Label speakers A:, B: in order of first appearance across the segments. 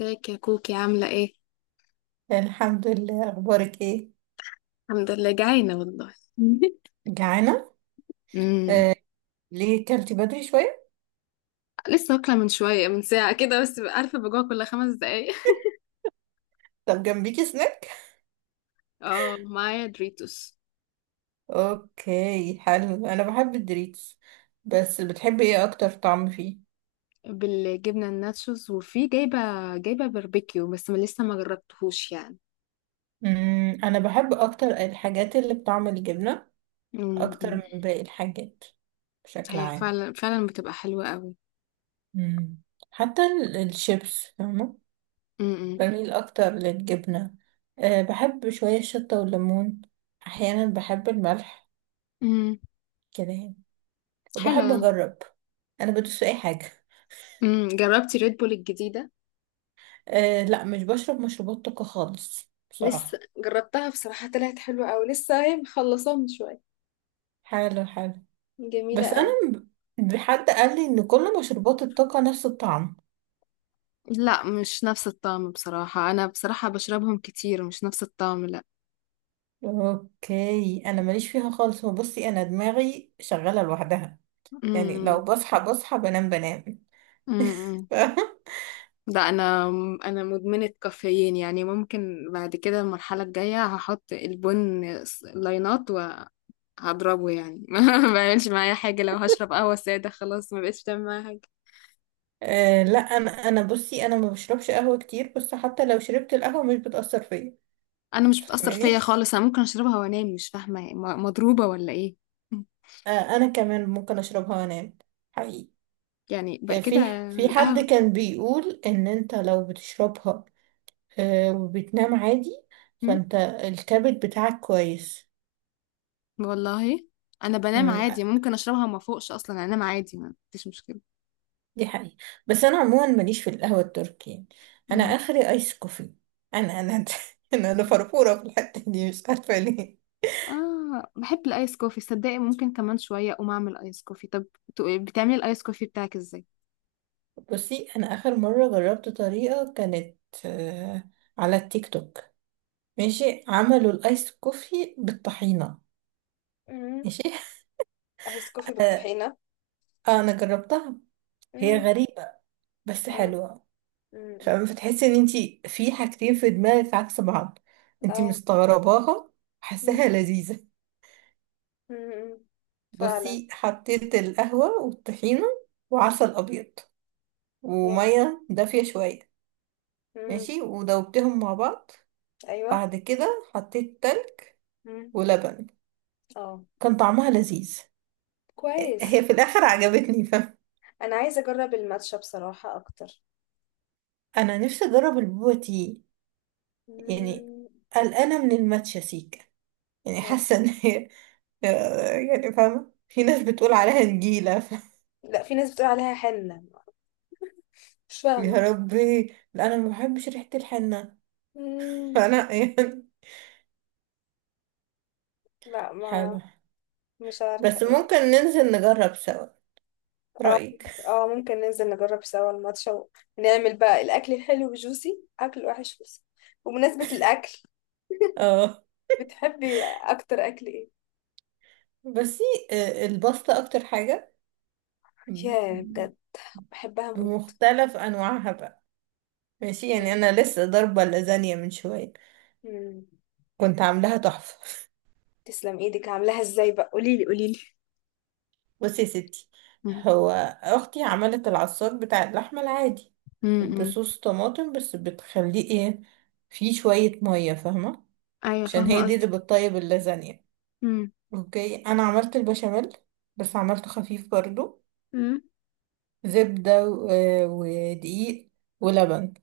A: ازيك يا كوكي، عاملة ايه؟
B: الحمد لله، اخبارك ايه؟
A: الحمد لله، جعانة والله.
B: جعانه.
A: امم.
B: آه، ليه كلتي بدري شويه؟
A: لسه واكلة من شوية، من ساعة كده، بس عارفة بجوع كل خمس دقايق.
B: طب جنبيكي سناك؟
A: اه، معايا دريتوس
B: اوكي، حلو، انا بحب الدريتس. بس بتحبي ايه اكتر طعم فيه؟
A: بالجبنة الناتشوز، وفي جايبة باربيكيو بس ما لسه ما جربتهوش يعني.
B: انا بحب اكتر الحاجات اللي بطعم الجبنه، اكتر
A: امم.
B: من باقي الحاجات، بشكل
A: هي
B: عام.
A: فعلا فعلا بتبقى حلوة قوي.
B: امم. حتى الشيبس، فاهمه.
A: امم.
B: بميل اكتر للجبنه. بحب شويه الشطه والليمون، احيانا بحب الملح.
A: امم.
B: كده يعني. بحب
A: حلوة.
B: اجرب. انا بدوس في اي حاجه.
A: جربتي ريد بول الجديدة؟
B: أه، لا، مش بشرب مشروبات طاقه خالص
A: لسه
B: بصراحه.
A: جربتها بصراحة، طلعت حلوة قوي، لسه هي مخلصاها من شوية.
B: حاله حاله.
A: جميلة
B: بس انا،
A: قوي.
B: حد قال لي ان كل مشروبات الطاقه نفس الطعم.
A: لا، مش نفس الطعم بصراحة، أنا بصراحة بشربهم كتير، مش نفس الطعم لا.
B: اوكي، انا ماليش فيها خالص. هو بصي، انا دماغي شغاله لوحدها.
A: امم.
B: يعني
A: امم.
B: لو بصحى بصحى، بنام بنام.
A: إمم، إمم.
B: ف...
A: لا، أنا مدمنة كافيين، يعني ممكن بعد كده المرحلة الجاية هحط البن لاينات وهضربه يعني. ما بعملش معايا حاجة، لو هشرب قهوة سادة خلاص ما بقتش بتعمل معايا حاجة.
B: أه، لا، انا بصي، انا ما بشربش قهوه كتير، بس حتى لو شربت القهوه مش بتاثر فيا.
A: أنا مش بتأثر
B: فاهماني؟
A: فيا خالص، أنا ممكن أشربها وأنام، مش فاهمة مضروبة ولا إيه.
B: أه. انا كمان ممكن اشربها وانام. حقيقي.
A: يعني بقى
B: آه،
A: كده.
B: في حد
A: القهوة.
B: كان بيقول ان انت لو بتشربها آه، وبتنام عادي،
A: إمم.
B: فانت الكبد بتاعك كويس.
A: والله انا بنام
B: مم.
A: عادي، ممكن اشربها ما فوقش اصلا، انام عادي، ما فيش مشكله.
B: دي حقيقة. بس انا عموما ماليش في القهوة التركي يعني. انا
A: مم.
B: اخري ايس كوفي. انا انا فرفورة في الحتة دي، مش عارفة ليه.
A: اه، بحب الايس كوفي صدقي، ممكن كمان شويه اقوم اعمل ايس كوفي. طب بتعملي الايس كوفي بتاعك ازاي؟
B: بصي، انا اخر مرة جربت طريقة كانت آه، على التيك توك. ماشي، عملوا الايس كوفي بالطحينة.
A: مم.
B: ماشي.
A: ايس كوفي
B: آه.
A: بالطحينة.
B: آه، انا جربتها. هي
A: مم.
B: غريبة، بس
A: اه.
B: حلوة.
A: مم.
B: فاهمة؟ فتحسي ان انتي في حاجتين في دماغك عكس بعض. انتي
A: اه.
B: مستغرباها،
A: مم.
B: حاساها لذيذة.
A: مم. فعلا.
B: بصي، حطيت القهوة والطحينة، وعسل أبيض،
A: yeah.
B: ومية دافية شوية.
A: مم.
B: ماشي، ودوبتهم مع بعض.
A: ايوه.
B: بعد كده حطيت تلج
A: مم.
B: ولبن.
A: اه.
B: كان طعمها لذيذ. هي
A: كويس.
B: في الآخر عجبتني، فاهمة.
A: انا عايزة اجرب الماتشا بصراحة اكتر.
B: أنا نفسي أجرب البوبا تي. يعني،
A: مم.
B: قلقانة من الماتشا سيكا. يعني
A: لا.
B: حاسة إن هي... يعني، فاهمة، في ناس بتقول عليها نجيلة.
A: لا، في ناس بتقول عليها حنة. مش
B: يا
A: فاهمة.
B: ربي. لا، انا ما بحبش ريحة الحنة.
A: مم.
B: فانا يعني،
A: لا ما
B: حلو.
A: مش عارفة
B: بس
A: ايه.
B: ممكن ننزل نجرب سوا.
A: اه.
B: رأيك؟
A: اه، ممكن ننزل نجرب سوا الماتش، ونعمل بقى الأكل الحلو جوسي، أكل الوحش جوسي. وبمناسبة الأكل،
B: اه.
A: بتحبي أكتر أكل ايه؟
B: بس الباستا اكتر حاجة،
A: ياه، بجد. بحبها موت.
B: بمختلف انواعها بقى. ماشي، يعني انا لسه ضاربة اللازانيا من شوية.
A: مم.
B: كنت عاملاها تحفة.
A: تسلم ايدك، عاملاها ازاي بقى؟ قوليلي قوليلي.
B: بصي يا ستي،
A: مم.
B: هو اختي عملت العصاج بتاع اللحمة العادي،
A: مم. مم.
B: بصوص طماطم، بس بتخليه ايه، فيه شوية مية، فاهمة،
A: ايوه،
B: عشان
A: فاهمه
B: هي دي اللي
A: قصدك.
B: بتطيب اللازانيا.
A: مم.
B: اوكي، انا عملت البشاميل، بس عملته خفيف برضو.
A: مم.
B: زبدة ودقيق ولبن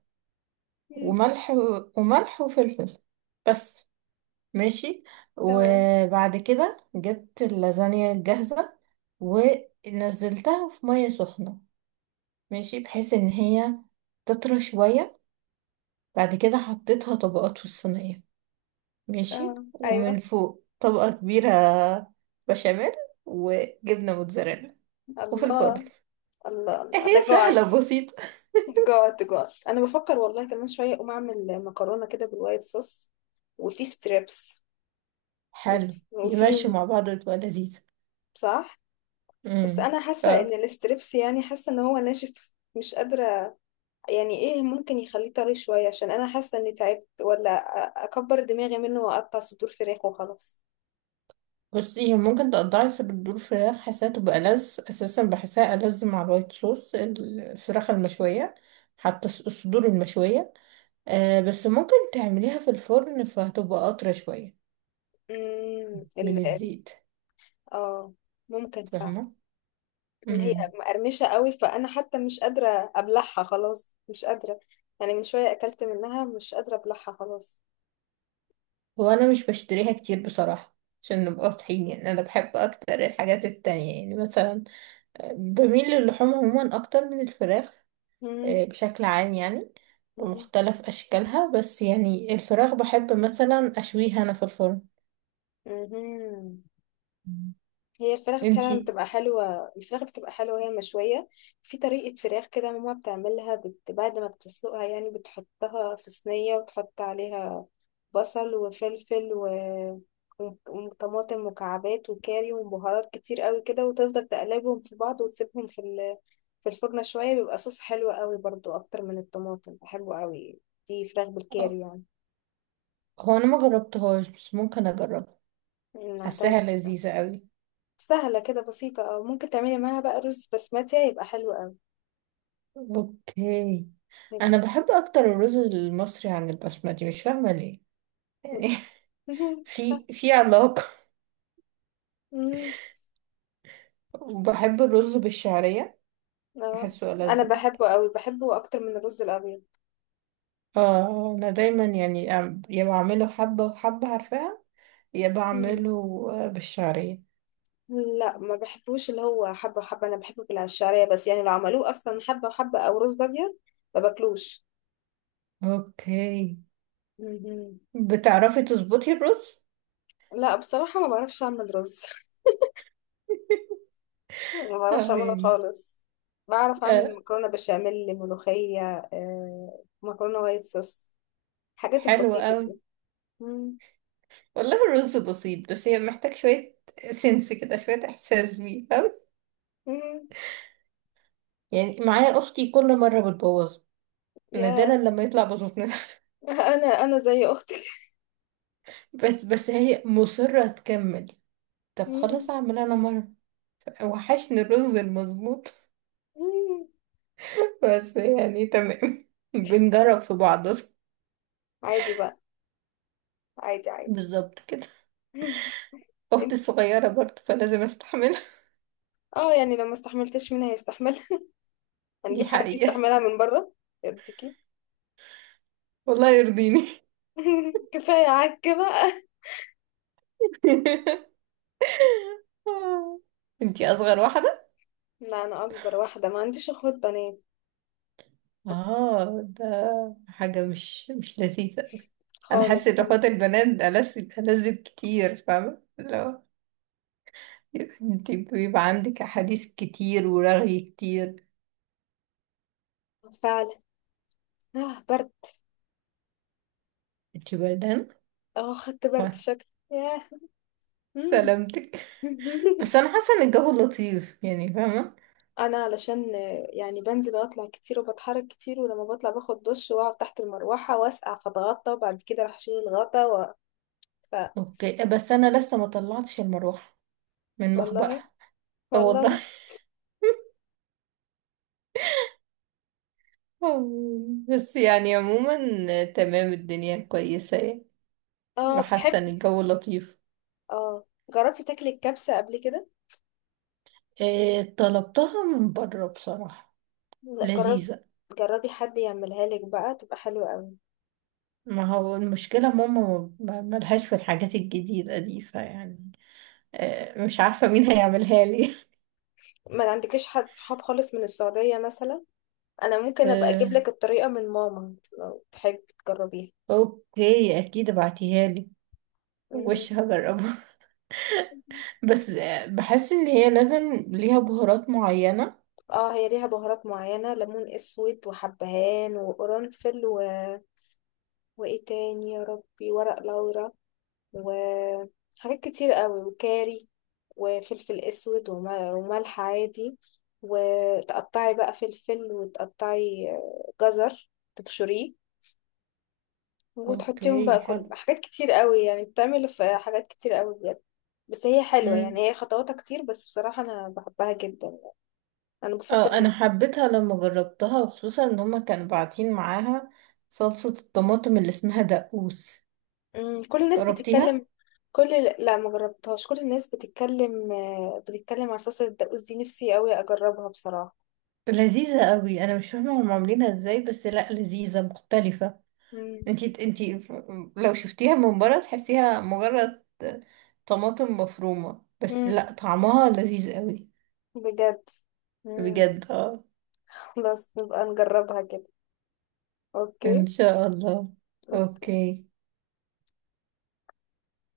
A: مم.
B: وملح وملح وفلفل، بس. ماشي.
A: تمام.
B: وبعد كده جبت اللازانيا الجاهزة، ونزلتها في مية سخنة، ماشي، بحيث ان هي تطرى شوية. بعد كده حطيتها طبقات في الصينية، ماشي،
A: اه، ايوه.
B: ومن فوق طبقة كبيرة بشاميل وجبنة موتزاريلا، وفي الفرن.
A: الله. الله
B: إيه،
A: الله،
B: هي
A: انا
B: سهلة
A: جوعت.
B: بسيطة.
A: جاد جاد، انا بفكر والله كمان شويه اقوم اعمل مكرونه كده بالوايت صوص، وفي ستريبس.
B: حلو،
A: وفي.
B: يمشي مع بعض تبقى لذيذة.
A: صح. بس
B: امم.
A: انا حاسه ان
B: طب
A: الستريبس يعني حاسه ان هو ناشف، مش قادره. يعني ايه ممكن يخليه طري شويه؟ عشان انا حاسه اني تعبت، ولا اكبر دماغي منه واقطع صدور فراخ وخلاص.
B: بصي، ممكن تقطعي صدور فراخ، حاساها تبقى ألذ أساسا، بحسها ألذ مع الوايت صوص الفراخ المشوية، حتى الصدور المشوية. بس ممكن تعمليها في الفرن فهتبقى قطرة شوية
A: امم ال
B: من
A: ال-
B: الزيت،
A: اه، ممكن فعلا.
B: فاهمة.
A: هي
B: امم.
A: مقرمشه قوي، فانا حتى مش قادره ابلعها خلاص، مش قادره. يعني من شويه اكلت منها، مش قادره ابلعها خلاص.
B: هو أنا مش بشتريها كتير بصراحة، عشان نبقى واضحين، يعني أنا بحب أكتر الحاجات التانية، يعني مثلا بميل للحوم عموما اكتر من الفراخ،
A: مم.
B: بشكل عام يعني.
A: مهم.
B: ومختلف أشكالها، بس يعني الفراخ بحب مثلا أشويها أنا في الفرن.
A: مهم.
B: مم.
A: هي الفراخ فعلا
B: انتي،
A: بتبقى حلوة، الفراخ بتبقى حلوة وهي مشوية. في طريقة فراخ كده ماما بتعملها، بعد ما بتسلقها، يعني بتحطها في صينية وتحط عليها بصل وفلفل وطماطم مكعبات وكاري وبهارات كتير قوي كده، وتفضل تقلبهم في بعض وتسيبهم في في الفرن شوية، بيبقى صوص حلو قوي برضو، أكتر من الطماطم بحبه قوي. دي فراخ
B: آه،
A: بالكاري يعني.
B: هو أنا ما جربتهاش بس ممكن أجربها.
A: نعتقد.
B: حاساها لذيذة قوي.
A: سهلة كده بسيطة. اه، ممكن تعملي معاها بقى رز بسمتي، هيبقى حلو أوي.
B: اوكي.
A: هيبقى
B: أنا
A: تحفة.
B: بحب أكتر الرز المصري عن البسمتي، مش فاهمة ليه. يعني،
A: مهم. صح.
B: في علاقة.
A: مم.
B: وبحب الرز بالشعرية،
A: اه،
B: بحسه
A: أنا
B: ألذ برضه.
A: بحبه أوي، بحبه أكتر من الرز الأبيض.
B: اه، أنا دايما، يعني، يا بعمله حبة وحبة، عارفاها، يا
A: مم.
B: بعمله بالشعرية.
A: لا، ما بحبوش اللي هو حبة وحبة، أنا بحبه بالعشارية. بس يعني لو عملوه أصلا حبة وحبة أو رز أبيض ما باكلوش.
B: اوكي.
A: مم.
B: بتعرفي تظبطي الرز؟
A: لا، بصراحة ما بعرفش أعمل رز. ما بعرفش أعمله
B: تمام.
A: خالص. بعرف أعمل
B: آه.
A: مكرونة بشاميل، ملوخية، آه، مكرونة وايت صوص، الحاجات
B: حلو
A: البسيطة
B: قوي.
A: دي. مم.
B: والله الرز بسيط، بس هي محتاج شوية سنس كده، شوية احساس بيه، فاهمة.
A: مم.
B: يعني معايا اختي، كل مرة بتبوظ.
A: يا
B: نادرا لما يطلع بظبط.
A: انا زي اختك.
B: بس هي مصرة تكمل. طب خلاص
A: مم.
B: اعمل انا مرة. وحشني الرز المظبوط.
A: مم.
B: بس يعني تمام. بنجرب في بعض.
A: عادي بقى. عادي عادي.
B: بالظبط كده. اختي
A: انت
B: الصغيرة برضه، فلازم استحملها.
A: اه، يعني لو ما استحملتش منها هيستحملها.
B: دي
A: هنجيب حد
B: حقيقة.
A: يستحملها من بره. يرضيكي؟
B: والله يرضيني.
A: كفايه عك بقى.
B: انتي اصغر واحده؟
A: لا، انا اكبر واحده، ما عنديش اخوات بنات
B: اه، ده حاجه مش لذيذه أوي. انا
A: خالص
B: حاسه ان
A: خالص.
B: اخوات البنات ألذ ألذ كتير، فاهمه، لو انتي بيبقى عندك احاديث كتير، ورغي كتير.
A: فعلا. اه، برد.
B: انتي بردان؟
A: اه، خدت برد
B: وا-
A: شكل. ياه. مم.
B: سلامتك. بس انا حاسه ان الجو لطيف، يعني فاهمه.
A: انا علشان آه، يعني بنزل واطلع كتير، وبتحرك كتير، ولما بطلع باخد دش واقعد تحت المروحه واسقع، فاتغطى، وبعد كده راح اتغطى ف...
B: اوكي، بس انا لسه ما طلعتش المروحه من
A: والله.
B: مخبأها. آه
A: والله.
B: والله. بس يعني عموما، تمام الدنيا كويسه يعني.
A: اه
B: وحاسه ان
A: بتحبي
B: الجو لطيف.
A: اه، جربتي تاكلي الكبسة قبل كده؟
B: إيه، طلبتها من بره بصراحه.
A: لا جرب
B: لذيذه.
A: جربي حد يعملها لك بقى، تبقى حلوة قوي.
B: ما هو المشكله، ماما ملهاش في الحاجات الجديده دي، فيعني إيه، مش عارفه مين هيعملها لي.
A: ما عندكيش حد صحاب خالص من السعودية مثلا؟ انا ممكن ابقى اجيب
B: إيه،
A: لك الطريقة من ماما لو تحبي تجربيها.
B: اوكي، اكيد ابعتيها لي،
A: مهم.
B: وش هجربها. بس بحس ان هي لازم ليها بهارات معينه.
A: اه، هي ليها بهارات معينة، ليمون اسود وحبهان وقرنفل وايه تاني يا ربي، ورق لورا، وحاجات كتير قوي وكاري، وفلفل اسود وملح عادي. وتقطعي بقى فلفل، وتقطعي آه، جزر، تبشريه، وتحطيهم
B: اوكي
A: بقى، كل
B: حلو.
A: حاجات كتير قوي، يعني بتعمل في حاجات كتير قوي بجد. بس هي حلوة
B: مم.
A: يعني، هي خطواتها كتير، بس بصراحة أنا بحبها جدا. أنا
B: اه، انا
A: بفضل
B: حبيتها لما جربتها، وخصوصا ان هما كانوا باعتين معاها صلصه الطماطم اللي اسمها دقوس.
A: أمم، كل الناس
B: جربتيها؟
A: بتتكلم. كل لا، ما جربتهاش، كل الناس بتتكلم، آه، بتتكلم على صلصة الدقوس دي، نفسي قوي أجربها بصراحة.
B: لذيذة قوي، انا مش فاهمة هم عاملينها ازاي، بس لا، لذيذة مختلفة.
A: مم.
B: انتي لو شفتيها من بره تحسيها مجرد طماطم مفرومة، بس
A: مم.
B: لا، طعمها لذيذ قوي.
A: بجد. مم.
B: بجد، اه.
A: خلاص نبقى نجربها كده. اوكي.
B: ان شاء الله.
A: أوكي.
B: اوكي.